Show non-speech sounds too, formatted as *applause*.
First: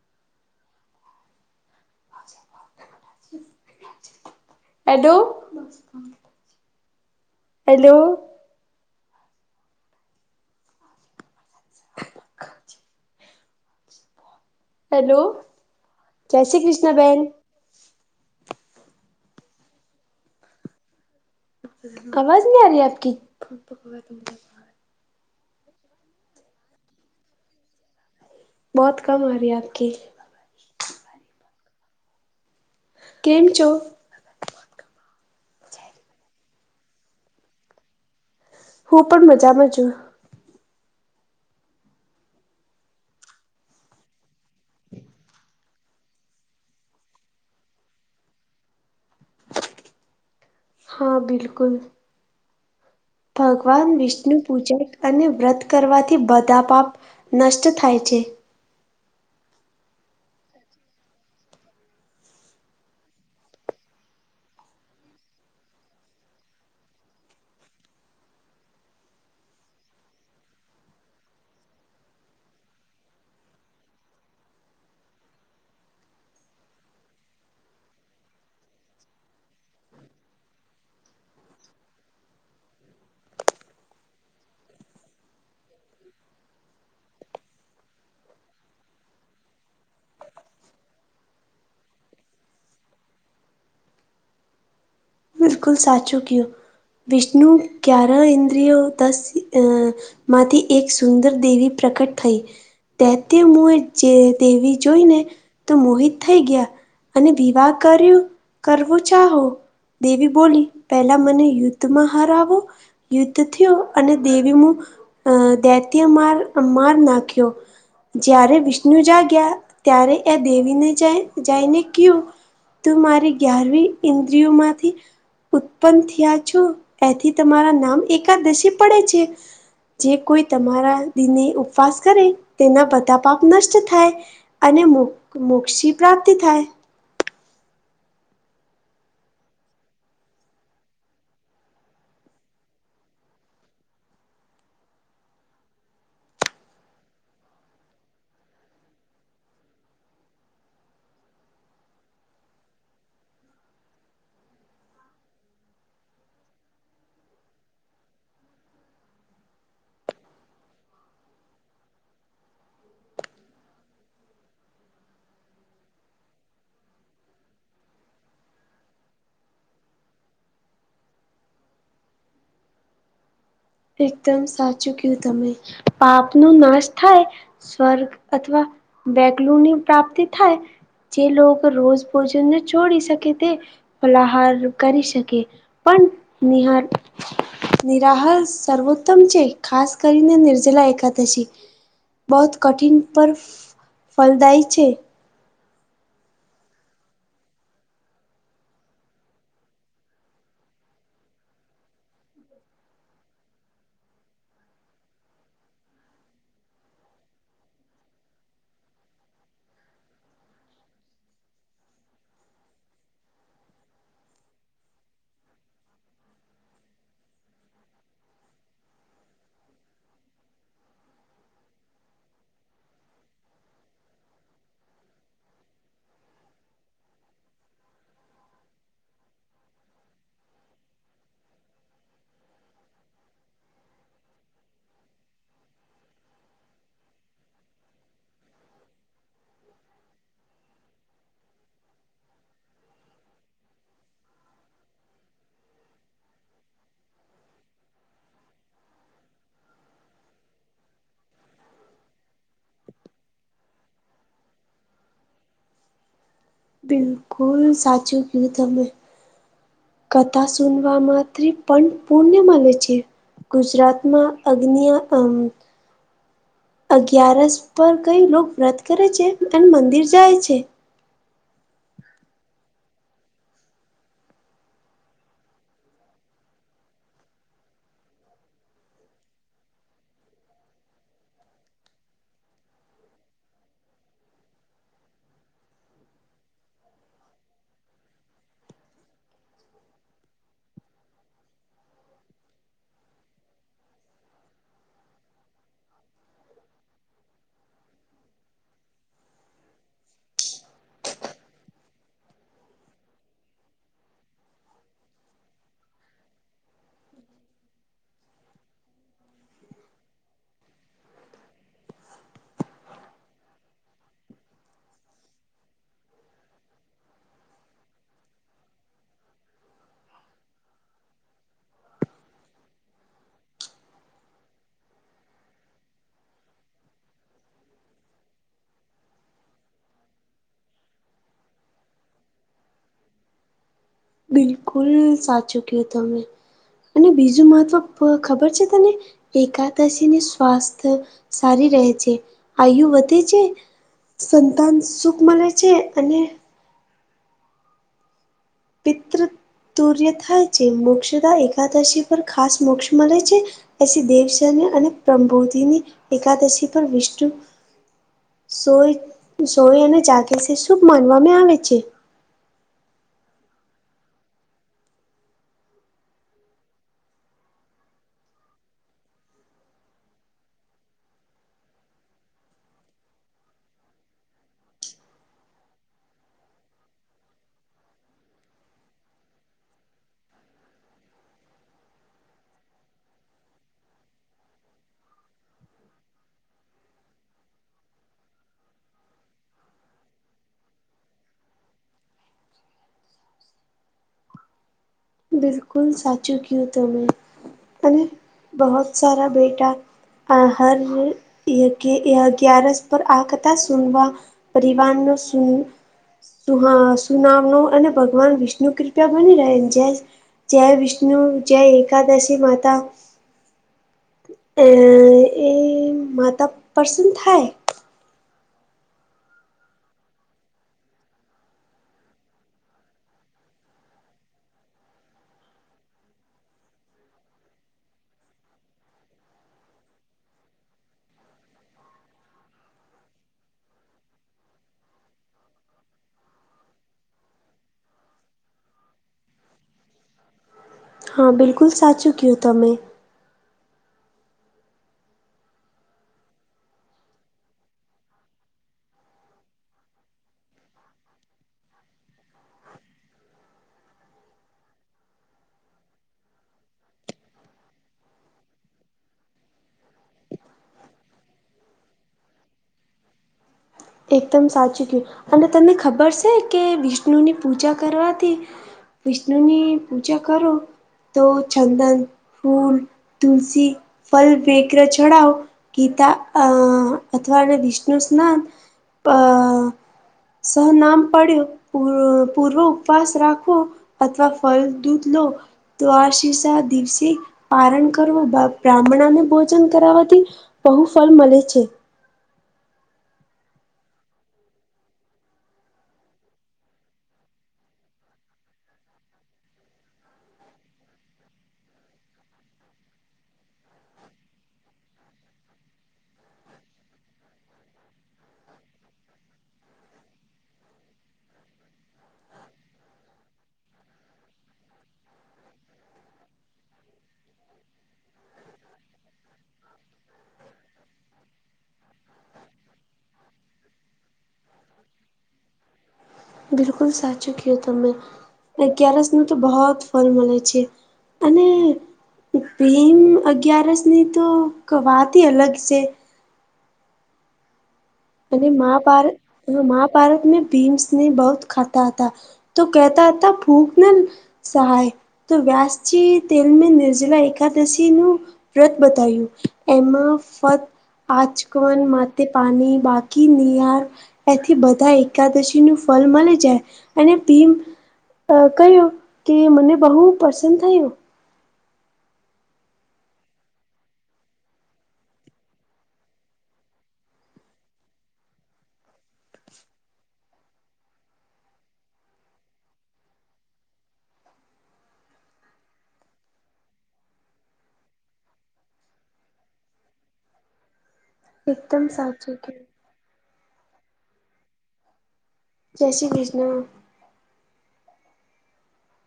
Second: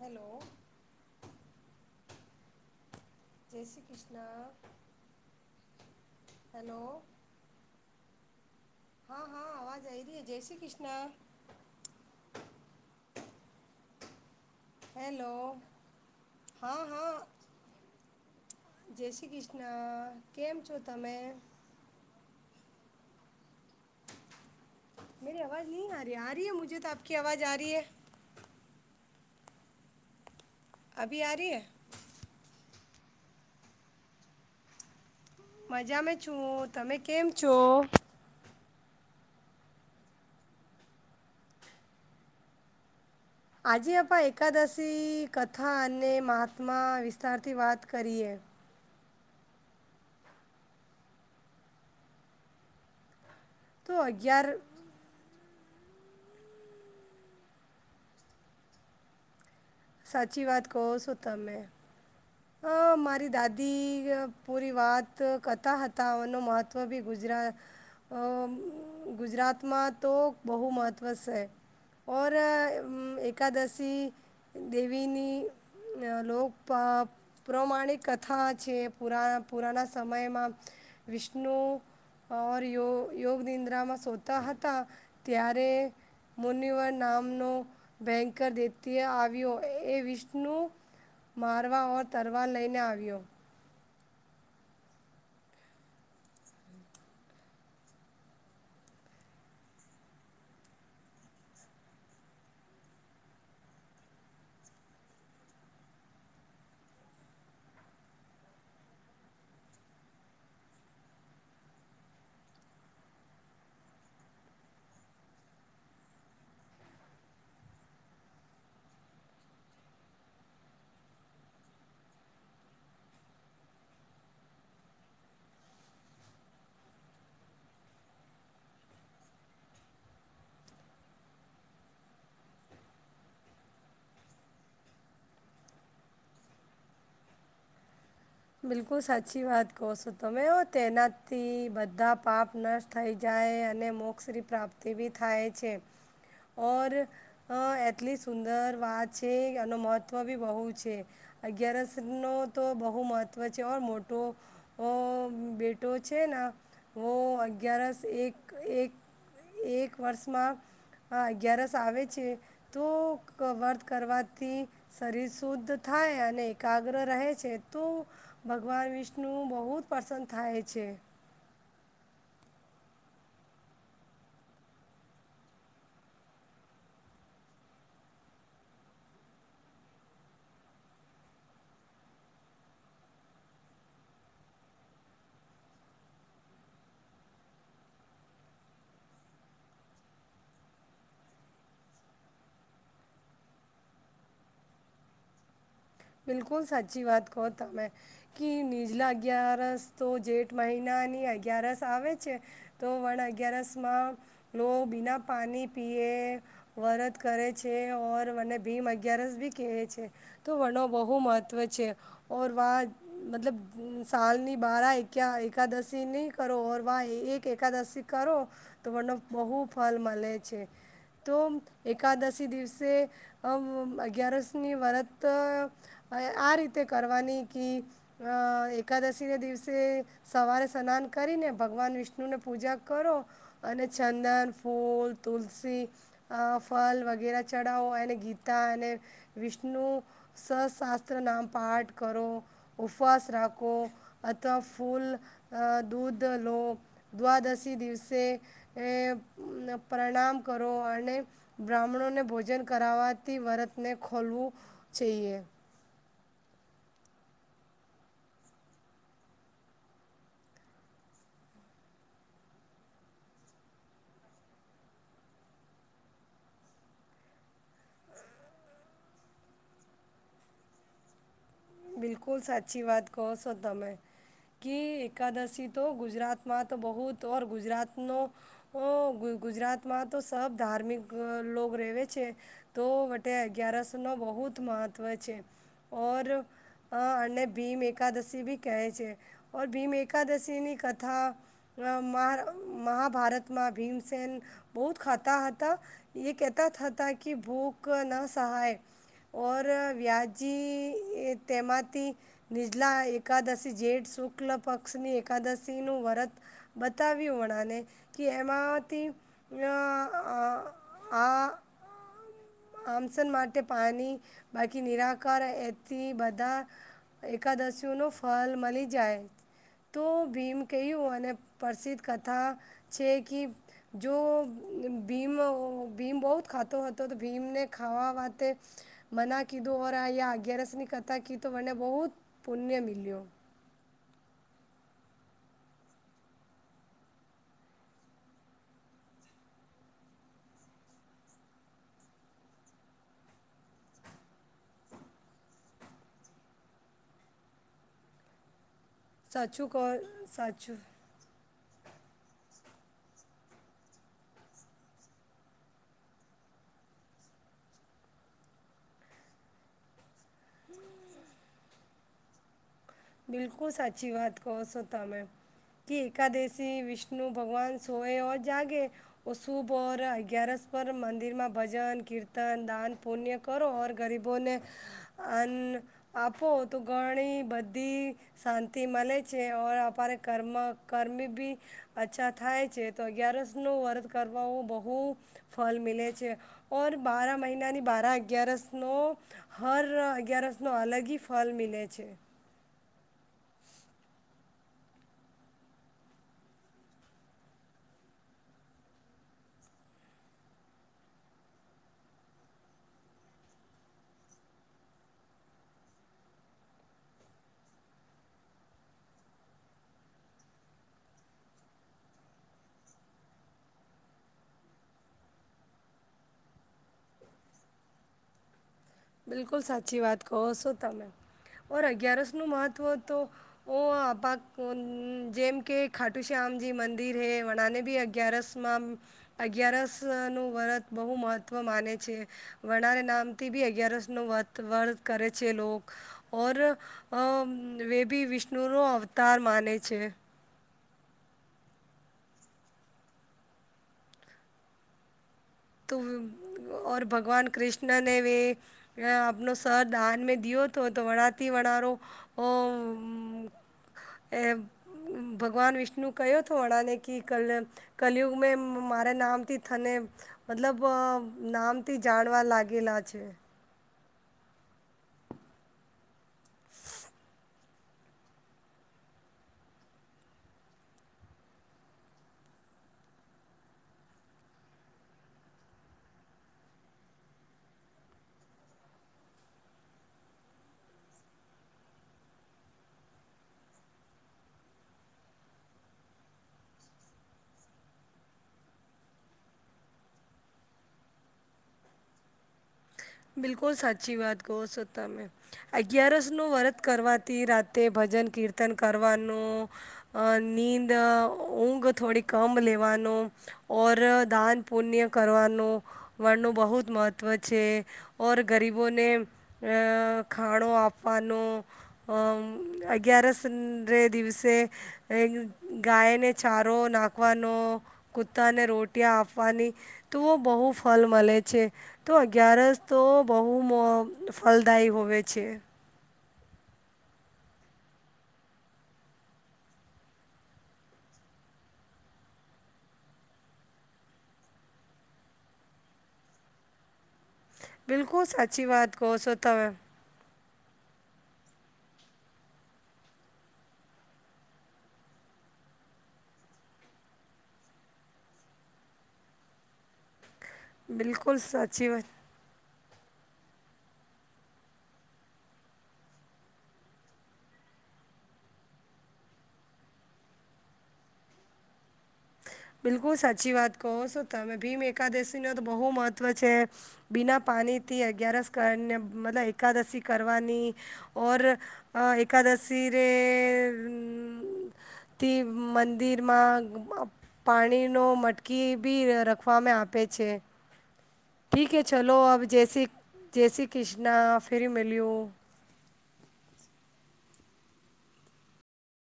Hello. જય શ્રી કૃષ્ણ. હેડુ hello. Hello. હા હા આવાજ આવી રહી જય શ્રી કૃષ્ણ. હેલો જય શ્રી હા કૃષ્ણ હા બહેન. જય શ્રી કૃષ્ણ કેમ છો તમે? આવાજ નહીં આ રહી આપકી. મેરી આવાજ નહીં આ રહી આ રહી હે મુજે તો આપકી આવાજ આ રહી છે. બહોત કમ આ રહી આપકી. અભી આ રહીએ? કેમ છો મજામાં છું તમે કેમ છો હું પણ મજામાં છું આજે આપણા એકાદશી કથા અને મહાત્મા વિસ્તારથી વાત કરીએ હા બિલકુલ તો ભગવાન વિષ્ણુ અગિયાર પૂજક અને વ્રત કરવાથી બધા પાપ નષ્ટ થાય છે સાચી વાત કહો સો તમેં અ મારી દાદી પૂરી વાત કરતા હતાનું મહત્ત્વ બી ગુજરાત ગુજરાતમાં તો બહુ મહત્ત્વ છે ઔર એકકાદશી દેવીની લોક પ્રમાણિક કથા છે પુરા પુરાના સમયમાં વિષ્ણુ ઓર યોગ યોગ નિદ્રામાં સોતા હતા ત્યારે મુનિવર નામનો ભયંકર દતી્ય આવ્યો એ વિષ્ણુ મારવા ઓર તરવા લઈને આવ્યો બિલકુલ સાચું કહયો વિષ્ણુ ગ્યાર ઇન્દ્રિયો દસ અ માંથી એક સુંદર દેવી પ્રકટ થઈ તે તે મો તેવી જોઈ ને તો મોહિત થઈ ગયા અને દીવા કર્યો કરવું ચાહો દેવી બોલી પેલા મને યુદ્ધમાં હાર વુ યુદ્ધ થયો અને દેવીમાં દૈત્ય માર માર નાખ્યો જય્યારે વિષ્ણુ જાગ્યા ત્યારે એ દેવીને જઈને ક્યું તો મારી ગ્યારવી ઇન્દ્રિયોમાં ઉત્પન્ન થયા છો એથી તમારા નામ એકાદશી પડે છે જે કોઈ તમારા દિને ઉપવાસ કરે તેના બધા પાપ નષ્ટ થાય અને મો મોક્ષી પ્રાપ્તિ થાય બિલકુલ સાચી વાત કહો છો તમે તેનાથી બધા પાપ નષ્ટ થઈ જાય અને મોક્ષની પ્રાપ્તિ બી થાય છે ઓર હ એટલી સુંદર વાત છે એનું મહત્ત્વ બી બહુ છે અગિયારસ નો તો બહુ મહત્ત્વ છે ઓર મોટો ઓ બેટો છે ને હ અગિયારસ એક એક એક વર્ષમાં અગિયારસ આવે છે તો વર્ત કરવાથી શરીર શુદ્ધ થાય, અને એકાગ્ર રહે છે તું. ભગવાન વિષ્ણુ બહુ જ પ્રસન્ન થાય છે. એકદમ સાચું કહ્યું, તમે પાપ નું નાશ થાય. સ્વર્ગ અથવા બેગલું ની પ્રાપ્તિ થાય. જે લોકો રોજ ભોજન ને છોડી શકે તે. ફલાહાર કરી શકે, પણ નિહ નિરાહ. સર્વોત્તમ છે, ખાસ કરીને નિર્જલા એકાદશી. બહુત કઠિન પર ફલદાયી છે. બિલકુલ, સાચી વાત કહો તમે. કે નીજલા અગિયારસ તો, જેઠ મહિનાની અગિયારસ આવે છે. તો વણ અગિયારસ માં લો બિના પાણી પીએ. વરત કરે છે, ઓર મને ભીમ અગિયારસ ભી કહે છે, તો વનો. બહુ મહત્ત્વ છે, ઓર વાહ! મતલબ, સાલનીં બાર એકા એકાદશીનીં કરો, વાહ એક એકાદશી. કરો તો, મને બહુ ફળ મળે છે. તો એકાદશી દિવસે અગિયારસની વ્રત. હ, આ રીતે કરવાની ક. અ એકાદશીના દિવસે સવારે સ્નાન કરીને, ભગવાન વિષ્ણુને પૂજા કરો. અને ચંદન, ફૂલ, તુલસી. ફલ વગેરે ચડાવો, અને ગીતા અને વિષ્ણુ. સશાસ્ત્ર નામ પાઠ કરો. ઉપાસ રાખો, અથવા ફૂલ, દૂધ લો. દ્વાદશી દિવસે પ્રણામ કરો, અને બ્રાહ્મણોને ભોજન કરાવથી, વ્રતને ખોલવું જોઈએ. બિલકુલ, સાચું કહ્યું તમે. કથા સુનવા માથી પણ પુણ્ય માને છે. ગુજરાતમાં અગ્નિ અગિયારસ. પર કઈ લો વ્રત કરે છે, અને મંદિર જાય છે. બિલકુલ, સાચી વાત કહો છો તમે. કે એકાદશી તો ગુજરાતમાં તો બહુ ઓર ગુજરાતનો હ, ગુજરાતમાં તો સબ ધાર્મિક લોગ રહેવે છે. તો વટે અગયારસો નો બહુત મહત્વ છે, ઓર. અ અને ભીમ એકાદશી બી કહે છે, ઓર ભીમ એકાદશીની કથા. મહાભારતમાં ભીમસેન બહુ જ ખાતા હતા. એ કહેતા હતા કે, ભૂખ ના સહાય. ઔર વ્યાજી તમાતી. નીજલા એકાદશી, જેઠ શુક્લ પક્ષની એકાદશીનું વ્રત. બતાવ્યું વણાને કે, એમાંથી હા. આમસન માટે પાણી બાકી નિરાકાર એથી, બધા. એકાદશીઓનું ફલ મળી જાય. તો ભીમ કહ્યું અને પ્રસિદ્ધ કથા છે કે. જો ભીમ ભીમ બહુ ખાતો હતો. ભીમને ખાવા વાતે. મને કીધું આ અગિયારસની કથા કી તો વને બહુત પુણ્ય મિલ્યો. બિલકુલ, સાચું કહ્યું તમે. અને બીજું, મહત્વ ખબર છે તને? એકાદશીને સ્વાસ્થ્ય સારી રહે છે, આયુ વધે છે. સંતાન સુખ મળે છે, અને પિતૃ સાચું કહો તુર્ય થાય છે, સાચું મોક્ષતા એકાદશી પર ખાસ મોક્ષ મળે છે. પછી દેવસની અને પ્રબોધની એકાદશી પર વિષ્ણુ. સોય સોય અને ચાગસ શુભ માનવામાં આવે છે. બિલકુલ સાચી વાત કહો સો તમેં કે એકાદશી વિષ્ણુ ભગવાન સોએ ઓર જાગે ઓશુભ અગિયારસ પર મંદિરમાં ભજન કીર્તન દાન પુણ્ય કરો ઓર ગરીબોને અન આપો તો ઘણી બધ બધી શાંતિ મળે છે ઓર અમારે કર્મ કર્મ બી અચ્છા થાય છે તો અગિયારસ નું વર્ત કરવા બહું ફળ મિલે છે ઓર બાર મહિનાની બાર અગિયારસ નો હર અગિયારસ નો અલગ હિ ફલ મિલે છે. બિલકુલ સાચું કયું તમે અને બહોત સારા બેટા આ હર કે અગિયારસ પર આ કથા સુનવા પરિવારનો સુન સુહા સુનામનું અને ભગવાન વિષ્ણુ કૃપા બની રહે જે જય વિષ્ણુ જય એકાદશી માતા અ એ માતા પ્રસન થાય બિલકુલ સાચી વાત કહો છો તમે ઓર અગિયારસ નું મહત્ત્વ તો ઓ અપાક જેમ કે ખાટુ શ્યામજી મંદિર હે વનાને બી અગિયારસ માં મ અગિયારસ નું વ્રત બહું મહત્વ માને છે વનારે નામથી બી અગિયારસ નો વ્રત વ્રત કરે છે લોક ઓર અ વે ભી વિષ્ણુનો અવતાર માને છે. હા બિલકુલ સાચું કેવ તમે. તુમ ઓર ભગવાન કૃષ્ણને ભી ત્યાં આપણું સત દાન માં દિયો તો તો વણાતી વણારો ઓમ એમ ભગવાન વિષ્ણુ કયો તો અનાનેકી ક્લયપ કલયુગ મે મારે નામથી થને મતલબ અ નામથી જાણવા લાગેલા છે. એકદમ સાચું કેવ અને તમને ખબર છે કે વિષ્ણુની પૂજા કરવાથી વિષ્ણુની પૂજા કરો તો ચંદન ફૂલ તુલસી ફલ બે કર ચડાઓ ગીતા અ અથવા વિષ્ણુ સ્નાન અ શું નામ પડ્યું પૂર્વ ઉપવાસ રાખુ અથવા ફલ દૂધ લો. તો આ શીષા દિવસે પારણ કરવું બ્રાહ્મણને ભોજન કરાવાથી બહું ફલ મલે છે. બિલકુલ સાચી વાત કહો છો તમે. અગિયારસ નું વ્રત કરવાથી રાતે ભજન કીર્તન કરવાનું અ નીંદ ઊંઘ થોડી કમ લેવાનું ઓર દાન પુણ્ય કરવાનું વડનું બહુંત મહત્ત્વ છે. ઓર ગરીબોને અ ખાણો આપવાનો અ અગિયારસ ના દિવસે એ ગાયને ચારો નાખવાનો કુતાને રોટિયા આપવાની તોઓ બહું ફલ મલે છે તો અગિયારસ તો બહું મ ફલદાયી હોવે છે‌. બિલકુલ સાચું કયો તમે. અગિયારસનું બહુ ફલ મલે છે અને ભીમ અગિયારસ ની તો વાતહિ અલગ છે. બિલકુલ અને સાચી વાત મહાભારત કહો છો તમે મહાભારતમે ભીમ્સ ને બહુંત ખાતા હતા. તો કેતા હતા *unintelligible* સહાય તો વ્યાસજી તેલમે નિર્જલા એકાદશી નું વ્રત બતાયું, એમાં ફક્ત બિલકુલ આચકન સાચી વાત માટે પાની બા *unintelligible* એથી બધા એકાદશી નું ફલ મલી જાય, અને અ કહ્યું કે, મને બહું પસંદ થયું. બિલકુલ, સાચી વાત કહો છો તમે. ભીમ એકાદશીનો તો બહું મહત્ત્વ છે. બિના પાણીથી અગિયારસ કરીને, મતલબ એકાદશી કરવાની. ઓર અ એકાદશી રે તે મંદિરમાં પાણીનો મટકી બી રખવામાં આપે છે. ઠીકે એકદમ હે, ચલો, સાચું અબ કે જૈસી જૈસી કિન્ના ફિર મલયો. જય શ્રી કૃષ્ણ.